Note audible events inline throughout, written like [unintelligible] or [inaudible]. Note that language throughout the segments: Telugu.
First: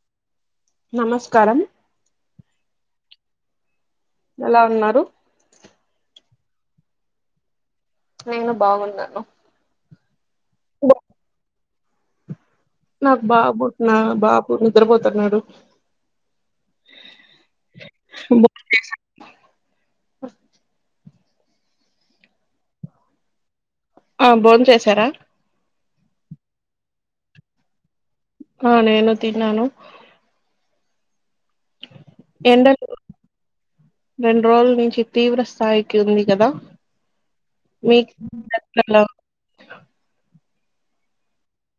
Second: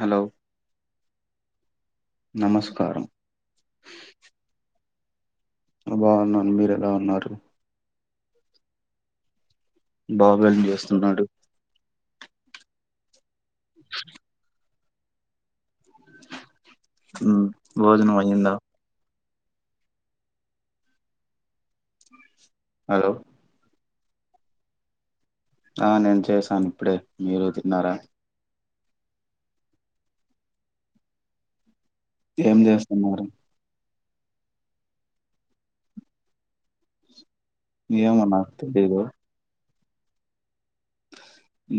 హలో నమస్కారం నమస్కారం ఎలా ఉన్నారు బాగున్నాను మీరు ఎలా ఉన్నారు నేను బాగున్నాను బాబు ఎం చేస్తున్నాడు నాక్ బాబుట్ నా బాపును నిద్ర పోతన్నాడు ఉం భోజనం అయ్యిందా అ హలో ఆ బోన్ చేసారా ఆ నేను చేసాను ఇప్పుడే మీరు తిన్నారా ఆ నేను తిన్నాను ఏం ఎండలు జేస్తున్నారు రెండు రోజుల నుంచి తీవ్ర స్థాయికి ఉంది కదా మీక్ ఏమో నాకు దగ్గర్లో తెలీదు లో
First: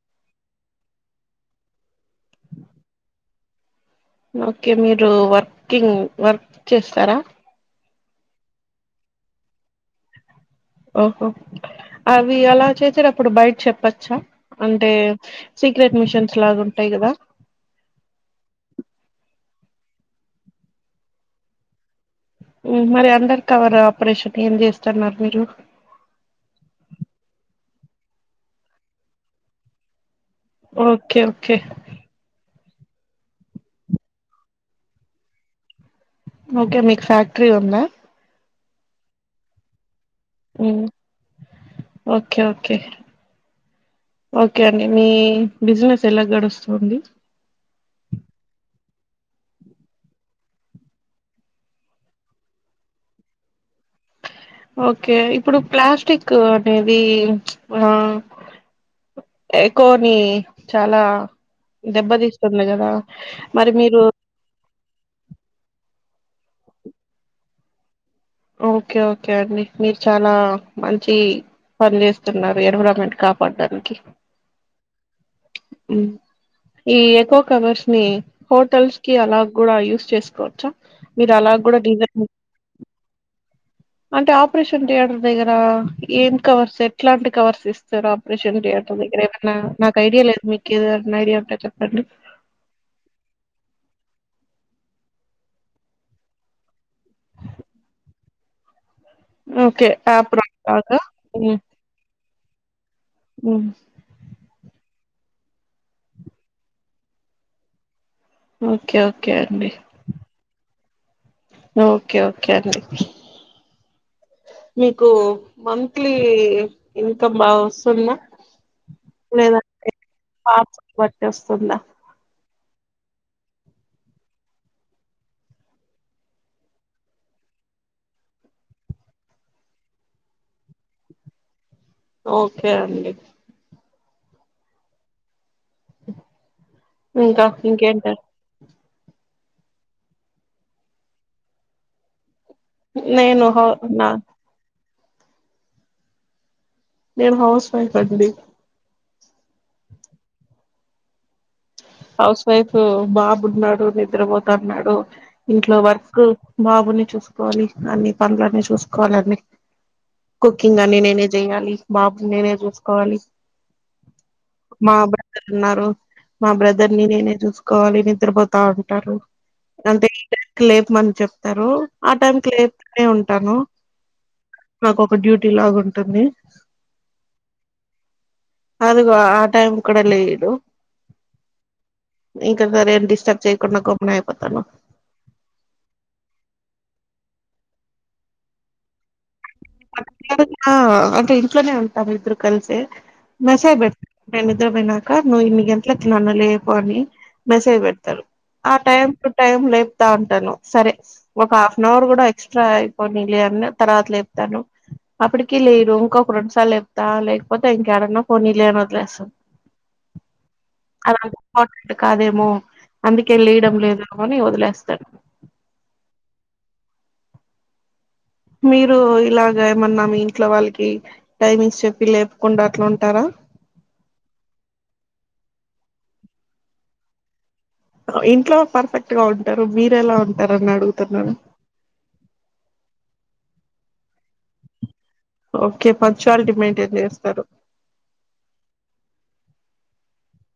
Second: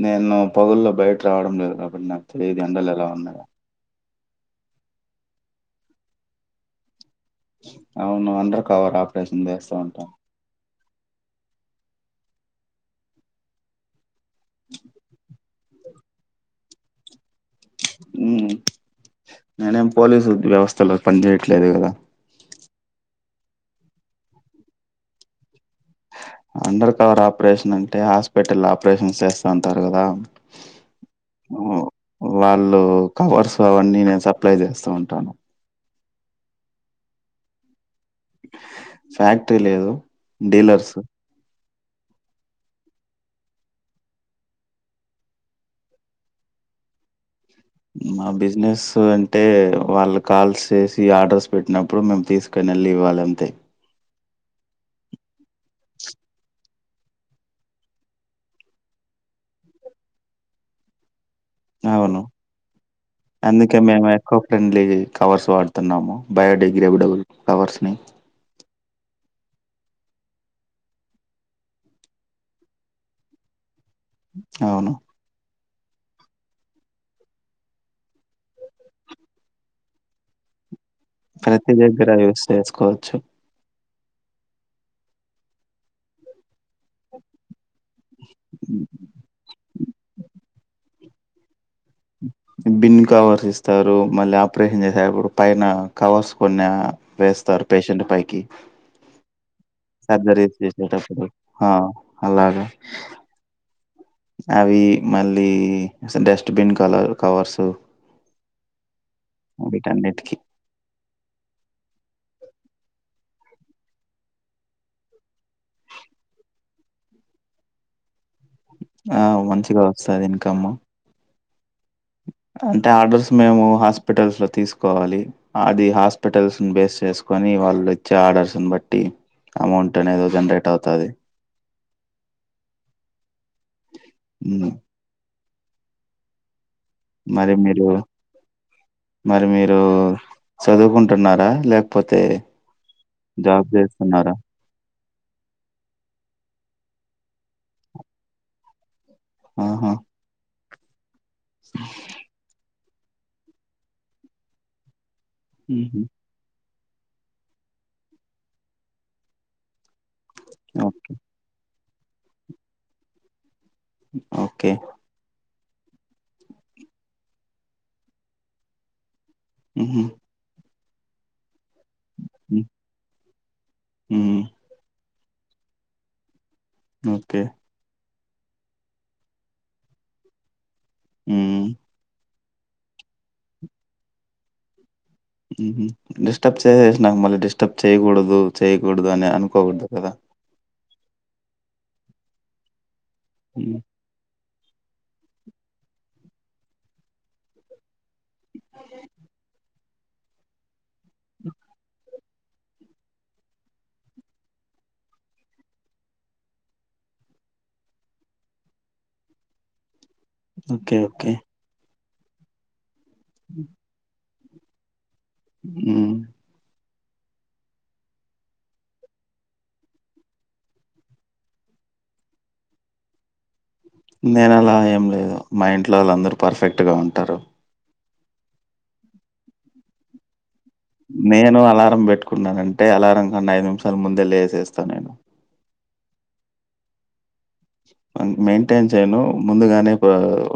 నేను పగుల్లో బయట్రవడం లేదు కాబట్టి నాకు తెలియదు ఎండలు ఎలా ఉన్నాయో ఓకే మీరు వర్కింగ్ వర్క్ చేస్తారా అవును అండర్ కవర్ ఆపరేషన్ చేస్తా ఉంటా ఓహో అవి అలా చేసేటప్పుడు బయట చెప్పచ్చ అంటే సీక్రెట్ మిషన్స్ లాగా ఉంటాయి కదా ఉమ్ నేనేం పోలీసు వ్యవస్థలో పనిచయట్లేదు కదా ఉమ్ మరి అండర్ కవర్ ఆపరేషన్ ఏం చేస్తున్నారు మీరు అండర్ కవర్ ఆపరేషన్ అంటే హాస్పిటల్ ఆపరేషన్ చేస్తా ఉంటారు గదా ఓకే ఓకే లో కవర్స్ అవన్నీ నేను సప్లై చేస్తూ ఉంటాను ఓకే మీకు ఫ్యాక్ట్రీ ఉందా ఫ్యాక్ట్రీ లేదు ఉమ్, డీలర్సు ఓకే ఓకే ఓకే అండి మీ బిజినెస్ ఎలా గడుస్తుంది మా బిజినెస్ అంటే వాళ్ళు కాల్స్ చేసి ఆర్డర్స్ పెట్టినప్పుడు మేము తీసుకొని వెళ్ళి ఇవ్వాలి అంతే ఓకే ఇప్పుడు ప్లాస్టిక్ అనేది ఆ ఎకోని చాలా అవును. దెబ్బతీస్తుంది కదా మరి మీరు లగేజ్ కవర్స్ వాడుతున్నాము బయోడిగ్రేడబుల్ కవర్స్ ని ఓకే ఓకే అండి మీరు చానా మంచి పని చేస్తున్నారు ఎన్విరాన్మెంట్ కాపాడడానికి అవును ఉమ్ ఈ ఎకో కవర్స్ ని హోటల్స్ కి అలా కూడా యూస్ చేసుకోవచ్చా మీరు అలా ప్రతి కూడా దగ్గర డిజైన్ యూస్ చేసుకోవచ్చు అంటే ఆపరేషన్ థియేటర్ దగ్గర ఏం కవర్స్ ఎట్లాంటి కవర్స్ ఇస్తారు ఆపరేషన్ థియేటర్ దగ్గర ఏమన్నా న ఐడియా లేదు మీకు ఏదన్నా ఐడియా ఉంటే చెప్పండి బిన్ కవర్స్ ఇస్తారు మళ్ళీ ఆపరేషన్ చేసేటప్పుడు పైన కవర్స్ కొన్ని వేస్తారు పేషెంట్ పైకి ఓకే అప్ [unintelligible] హు అలాగే ఉ అవి మళ్ళీ dustbin colour covers okay okay అండి వీటన్నిటికి ఓకే ఓకే అండి మీకు మంత్లీ ఇన్కమ్ బాగా వస్తుందా ఆ మంచిగా వస్తాది ఇన్కమ్ కుండా అంటే ఆర్డర్స్ మేము హాస్పిటల్స్ లో తీసుకోవాలి అది హాస్పిటల్స్ బేస్ చేసుకొని వాళ్ళు ఇచ్చే ఆర్డర్స్ని బట్టి అమౌంట్ అనేది జనరేట్ అవుతది ఓకే అండి ఉ ఇంకా మరి మీరు ఇంకేంటారు మరి మీరు చదువుకుంటున్నారా లేకపోతే నేను జాబ్ నా చేస్తున్నారా నేను హౌస్ వైఫ్ అండి ఆహా హౌస్ వైఫ్ బాబున్నాడు నిద్రపోతన్నాడు ఇంట్లో ఉహు వర్క్ బాబుని చూసుకోవాలి అన్ని పనులన్నీ చూసుకోవాలీ అన్నీ కుకింగ్ అన్ని నేనే చేయాలి బాబుని నేనే చూసుకోవాలి ఓకే మా బ్రదర్ ఉన్నారు మా బ్రదర్ ని నేనే చూసుకోవాలి నిద్రపోతా ఉంటారు ఉహు అంటే ఈ టైం కి లేపు మంది చెప్తారు ఆ టైంకి లేస్తూనే ఉంటాను ఉమ్ నాకో డ్యూటీ లాగా ఉంటుంది ఓకే అదిగో ఆ టైం కూడా లేయడు హ్మ్ ఇంకా సరే డిస్టర్బ్ చేయకుండా గమ్మున అయిపోతాను హ్మ్ హు డిస్టర్బ్ చేసేసిన మళ్ళీ డిస్టర్బ్ చేయకూడదు చేయకూడదు అని అనుకోకూడదు కదా అట్ల నా అ ఇంట్లోనే ఉంటాము ఇద్దరు కలిసి మెసేజ్ మ్మ్. పెట్టు నేను నిద్ర పోయినాక నువ్వు ఇన్ని గంటలకి నన్ను లేపు అని మెసేజ్ పెడతారు ఆ టైం టు టైం లేపుతా ఉంటాను సరే ఒక హాఫ్ అన్ అవర్ కూడా ఎక్స్ట్రా అయిపోనీ లేన్న తర్వాత లే చెప్తాను అప్పటికిీ లేరు ఇంకొక రెండుసార్ చెప్తా లేకపోతే ఇంకా ఎడన్నా ఫోనీ లే అని వదిలేస్తాను ఓకే అది ఓకే అంత ఇంపార్టెంట్ కాదేమో అందుకే లేయడం లేదు మని వదిలేస్తారు హ్మ్ మీరు ఇలాగ ఏమన్నా మీ ఇంట్లో వాళ్ళకి టైమింగ్స్ చెప్పి లేపకుండా అట్లా ఉంటారా నేను అలా ఏం లేదు మా ఇంట్లో వాళ్ళందరు పర్ఫెక్ట్ గా ఉంటారు ఇంట్లో పర్ఫెక్ట్ గా ఉంటారు మీరు ఎలా ఉం నేను అలారం పెట్టుకున్నానంటే అలారం [unintelligible] ఐదు నిమిషాల ముందే లేేసేస్తాను నేను ఓకే పంక్చువాలిటీ మెయింటైన్ చేస్తారు మెయింటైన్ చేయను ముందుగానే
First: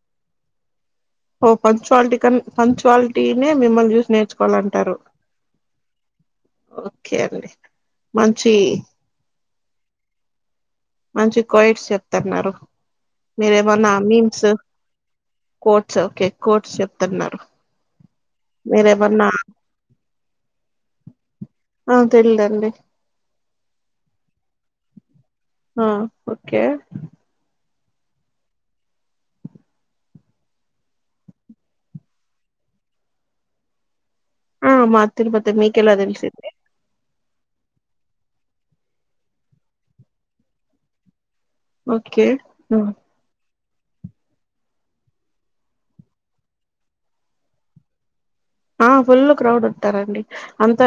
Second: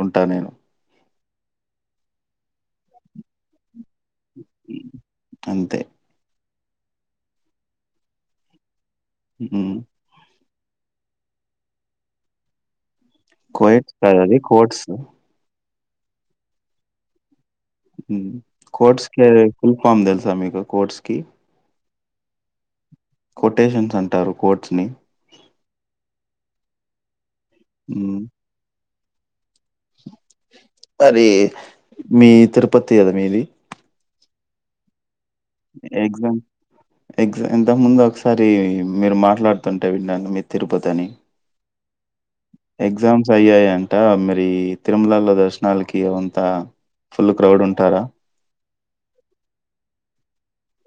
ఉంటా నేను పంక్చువాలిటీ క పంక్చువాలిటీ నే మీ మిమ్మలిని చూస్ నేర్చుకోవాలంటారు అంతే. ఓకే అండి మంచి హ్మ్ మంచి కోయిట్స్ చెప్తున్నారు మీరేమన్నా కోయిట్స్ కాదది memes quotes quotes okay quotes చెప్తున్నారు హ్మ్ కోట్స్ కె మీరేమన్నా ఫుల్ ఫామ్ తెలుసా మీకు కోట్స్ కి తెల్ దండి కొటేషన్స్ అంటారు కోట్స్ ని ఆ ఓకే హ్మ్ అరే మీ తిరుపతి కదా మీది ఆ మ తిన పోతే మీకెలా తెలిసిది ఎగ ఇంతకుముందు ఒకసారి మీరు మాట్లాడుతుంటే విన్నాను మీరు తిరుపతి అని ఓ ఎగ్జామ్స్ అయ్యాయా అట మీరి తిరుమలలో దర్శనాలకి అంత ఫుల్ క్రౌడ్ ఉంటారా ఆ ఫుల్ క్రౌడ్ ఉంటారండి అంత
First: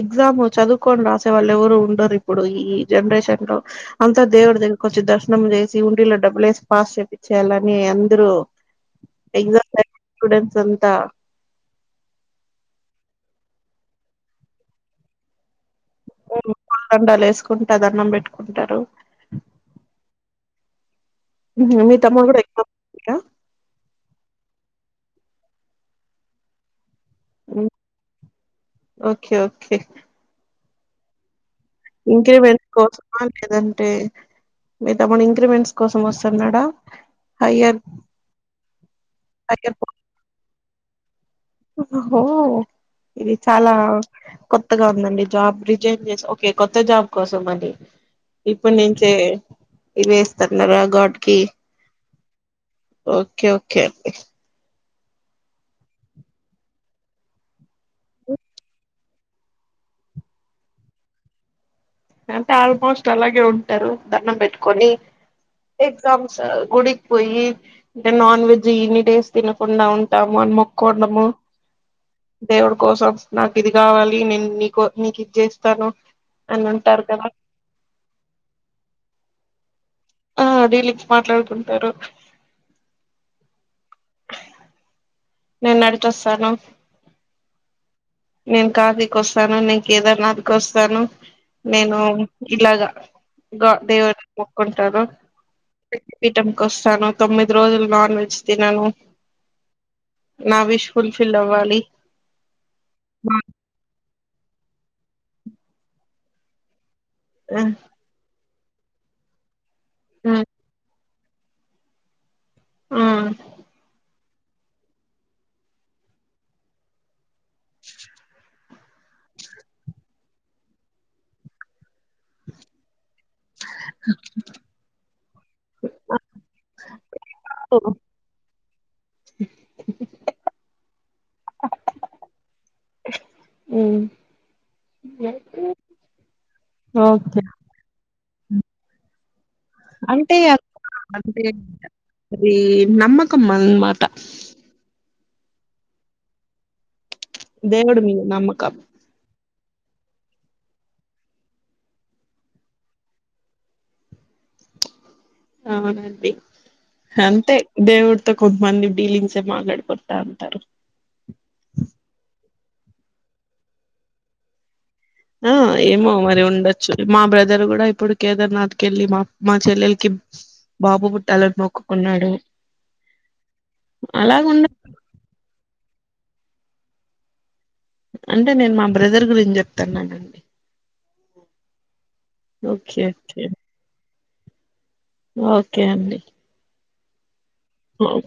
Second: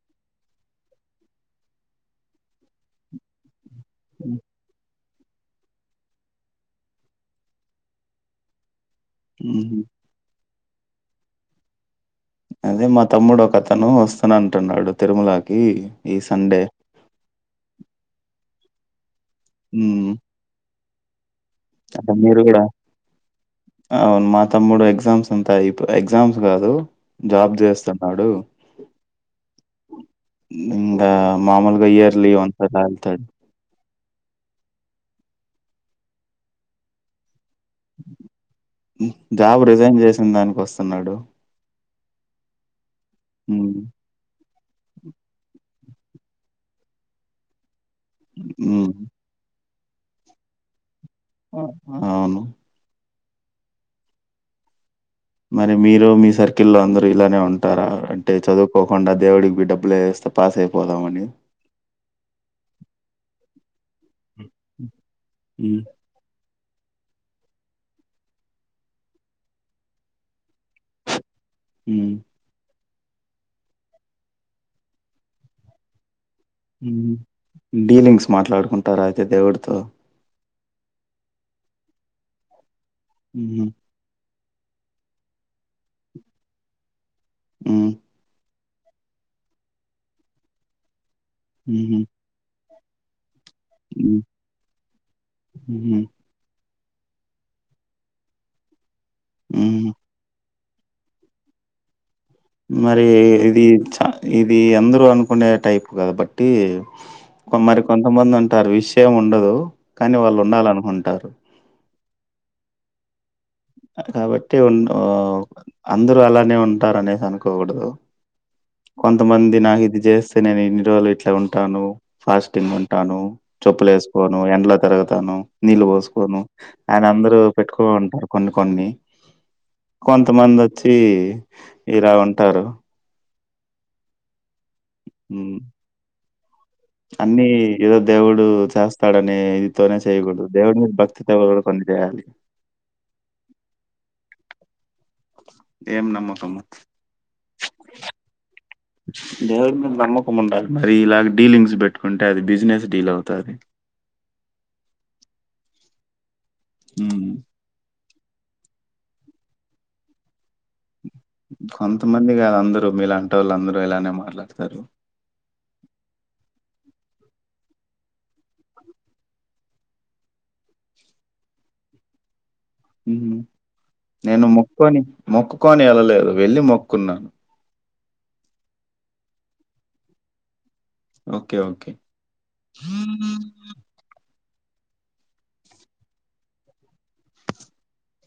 ఎగ్జామ్ చదువుకొని రాసే వాళ్ళు ఎవరు ఉండరు ఇప్పుడు ఈ జనరేషన్ లో అంత దేవడు దగ్గరకి వచ్చి దర్శ స్నానం చేసి ఉండిలో డబ్బులు వేసి పాస్ చేపించాలని అందరూ పిజ్జా హుహు. [unintelligible] ఇదంతా అదే మా తమ్ముడు ఒక అతను వస్తానంటున్నాడు తిరుమలాకి పొర్లు దండాలు ఎసుకుంట దడం పెట్ ఉంటారు హ్మ్ మీ అంటే తమ్ముడు కూడా మీరు గూడా ఎక్కవ తిడ అవును మా తమ్ముడు ఎగ్జామ్స్ అంతా యిప్పుడు ఎగ్జామ్స్ కాదు జాబ్ చేస్తున్నాడు ఓకే ఉమ్ ఇంగా మామూలుగా ఇయర్లీ వన్స్ ఇంక్రిీమెంట్ అలా కోసమా ఎళ్తాడు. లేదంటే మీ తమ్ముడు ఇంక్రిమెంట్స్ కోసం వస్తున్నాడా హయ్యర్ జాబ్ హయ్యర్ రిజైన్ చేసిన దాని కోసం ఉన్నాడు ఉహ ఓ ఇది చాలా హ్మ్. కొత్తగా ఉందండి జాబ్ రి జైన్ చేసాం ఓకే కొత్త జాబ్ కోసం మండి ఇప్పుడు హ్మ్. నుంచే ఇవేస్తన్నారా గాడ్ కి అ అవును ఓకే ఓకే మరి మీరు మీ సర్కిల్లో అందరూ ఇలానే ఉంటారా అంటే చదువుకోకుండా దేవుడికి డబ్బులు వేస్తే పాస్ అయిపోదామని అంతే ఆల్మోస్ట్ అలాగే దరువు దండమ్ హ్మ్. పెట్టుకొని హ్మ్. ఎగ్జామ్స్ గుడికిపోయి ద నాన్ వెజ్ ఇన్ని డేస్ తినకుండా ఉంటాము అని మొ కొండము హ్మ్. దేవుడు కోసం నాకు ఇది కావాలి నేను నీకో నీకు ఇచ్చేస్తాను ఉమ్ డీలింగ్స్ మాట్లాడుకుంటారా అయితే దేవుడితో ఆ డిలీంగ్స్ మాట్లాడుకుంటారు మ్ హుమ్మ్ నేను నడిచొస్తాను మ్ నేను కాశీకి వస్తాను నేను కేదార్నాథ్ కొస్తాను నేను హుహు. ఇలాగ గ దేవుని హ్మ్. కి మొక్కుంటారు హుహు. శక్తిపీఠం వస్తాను తొమ్మిది రోజులు నాన్ వెజ్ తినను మ్ నా విష్ ఫుల్ ఫిల్ అవ్వాలి మరి ఇది చ ఇది అందరూ అనుకునే టైప్ కాబట్టి కొమరి ఆ కొంతమంది ఉంట అంటారు విష్ ఏం ఉండదు కానీ వాళ్ళు ఉండాల అనుకొండి టారు మ్ కాబట్టి అ.... అందరూ అలానే ఉంటారు అనేసి అనుకోకూడదు కొంతమంది నాకు ఇది చేస్తే నేను ఇన్ని రోజులు ఇట్లా ఉంటాను ఫాస్టింగ్ అని ఉంటాను చొప్పులు ఏసుకోను ఎండ్లొ తిరగుతాను నీళ్ళు పోసుకోను అని అందరు ఇపుడు పెట్టుకుంటారు కొన్ని కొన్ని కొంతమంది వచ్చి ఇలా ఉంటారు మ్ ఓకే అన్నీ ఏదో దేవుడు చేస్తాడని అంటే అ అంటే కొన్ని చేయాలి. అది నమ్మకం అన్నమాట ఏం నమ్మకమ దేవుడు మీద నమ్మకం దేవుడి నమ్మకం ఉండాలి మరి ఇలాగ డీలింగ్స్ పెట్టుకుంటే అది బిజినెస్ డీల్ అవుతాది అవునండి హ్మ్. అంతే దేవుడు కొంతమంది డీలింగ్స్ఏ మాట్లాడుకుంటా ఉంటారు కొంతమంది కాదు అందరూ మీలాంటొళ్ళు అందరు ఇలానే మాట్లాడతారు ఆ ఏమో మరి ఉండొచ్చు మా బ్రదర్ కూడా ఇప్పుడు కేదార్నాథ్ కి వెళ్ళి మా మా చెల్లెలికి బాబు పుట్టాలని మొక్కుకున్నాడు అలాగ నేను ఉండ మొక్కుకోని మొక్కుకోని అలాలా లే వెళ్ళి మొక్కుకున్నాను. అంటే నేను మా బ్రదర్ గురించి చెప్తున్నాను అండి. Okay okay okay okay okay అండి.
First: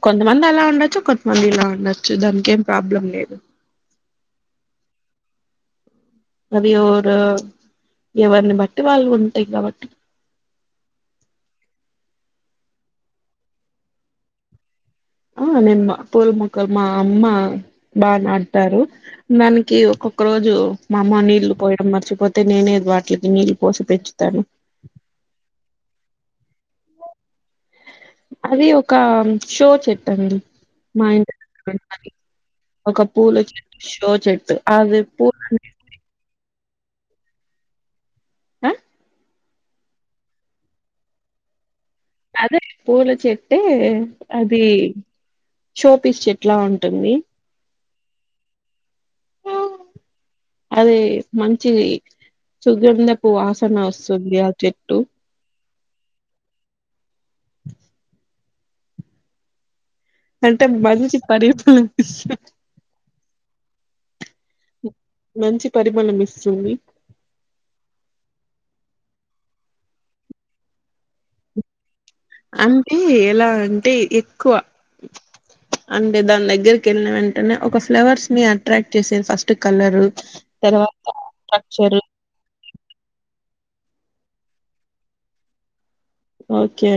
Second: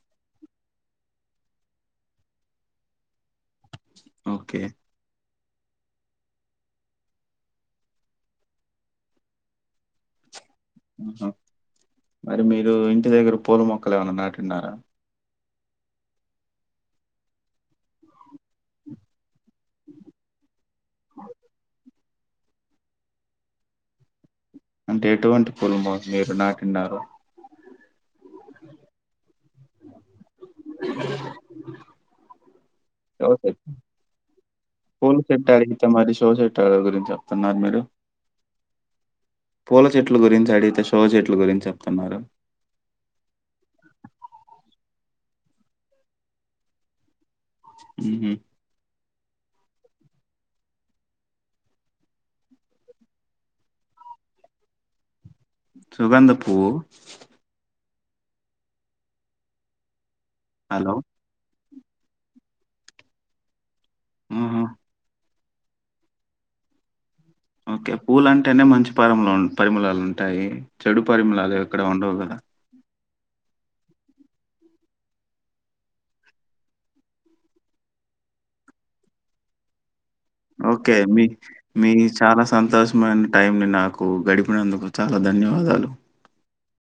కొంతమంది అలా ఉండొచ్చు. కొంతమంది ఇలా ఉండొచ్చు. దానికి ఏం ప్రాబ్లం లేదు. ఓకే అవి ఎవరు ఎవరిని బట్టి వాళ్ళు ఉంటాయి. కాబట్టి ఆహ మరి మీరు ఇంటి దగ్గర పూల మొక్కలు ఏమన్న నాటి ఉన్నారా. ఆ నేను మా పూల మొక్కలు మా అమ్మ బాగా నాటుతారు. దానికి ఒక్కొక్క రోజు మా అమ్మ నీళ్లు పోయడం. మర్చి పోతే నేనే వాటికి నీళ్ళు పోసి పెంచుతాను. ఉంటారు అది ఒక షో చెట్టండి మా ఇంటి దగ్గర ఉంటాది ఒక షో పూల చెట్ చెట్టు షో చెట్టు అది పూలని ఎవరి గురించి చెప్తున్నారు మీరు ఆ పూల చెట్లు గురించి అడిగితే శో చెట్లు గురించి చెప్తున్నారు. అదే పూల చెట్టే అది షోపీస్ చెట్లా ఉంటుంది. ఉహ్ అదే మంచిది సుగంధపు వాసన వస్తుంది. ఆ చెట్టు సుగంధ పూవ్వు అంటే హలో! మంచి పరిపు ఆహా! ఓ మంచి పరిమాళం ఇస్తుంది. ఓకే పూలు అంటేనే మంచి పరిమ పరిమళలు ఉంటాయి. చెడు పరిమళాలు ఎక్కడ ఉండవు గదా! అం తే ఎలా అంటే ఎక్కువ అంటే దాని దగ్గరకి ఏళ్ళిన వెంటనే ఒక ఫ్లవర్స్ ని అట్రాక్ట్ చేసే ఫస్ట్ కలరు. ఓకే తర్వాత మీ మీ స్ట్రక్చర్ చాలా సంతోషమైన టైం ని నాకు గడిపినందుకు చాలా ధన్యవాదాలు. ఓకే అం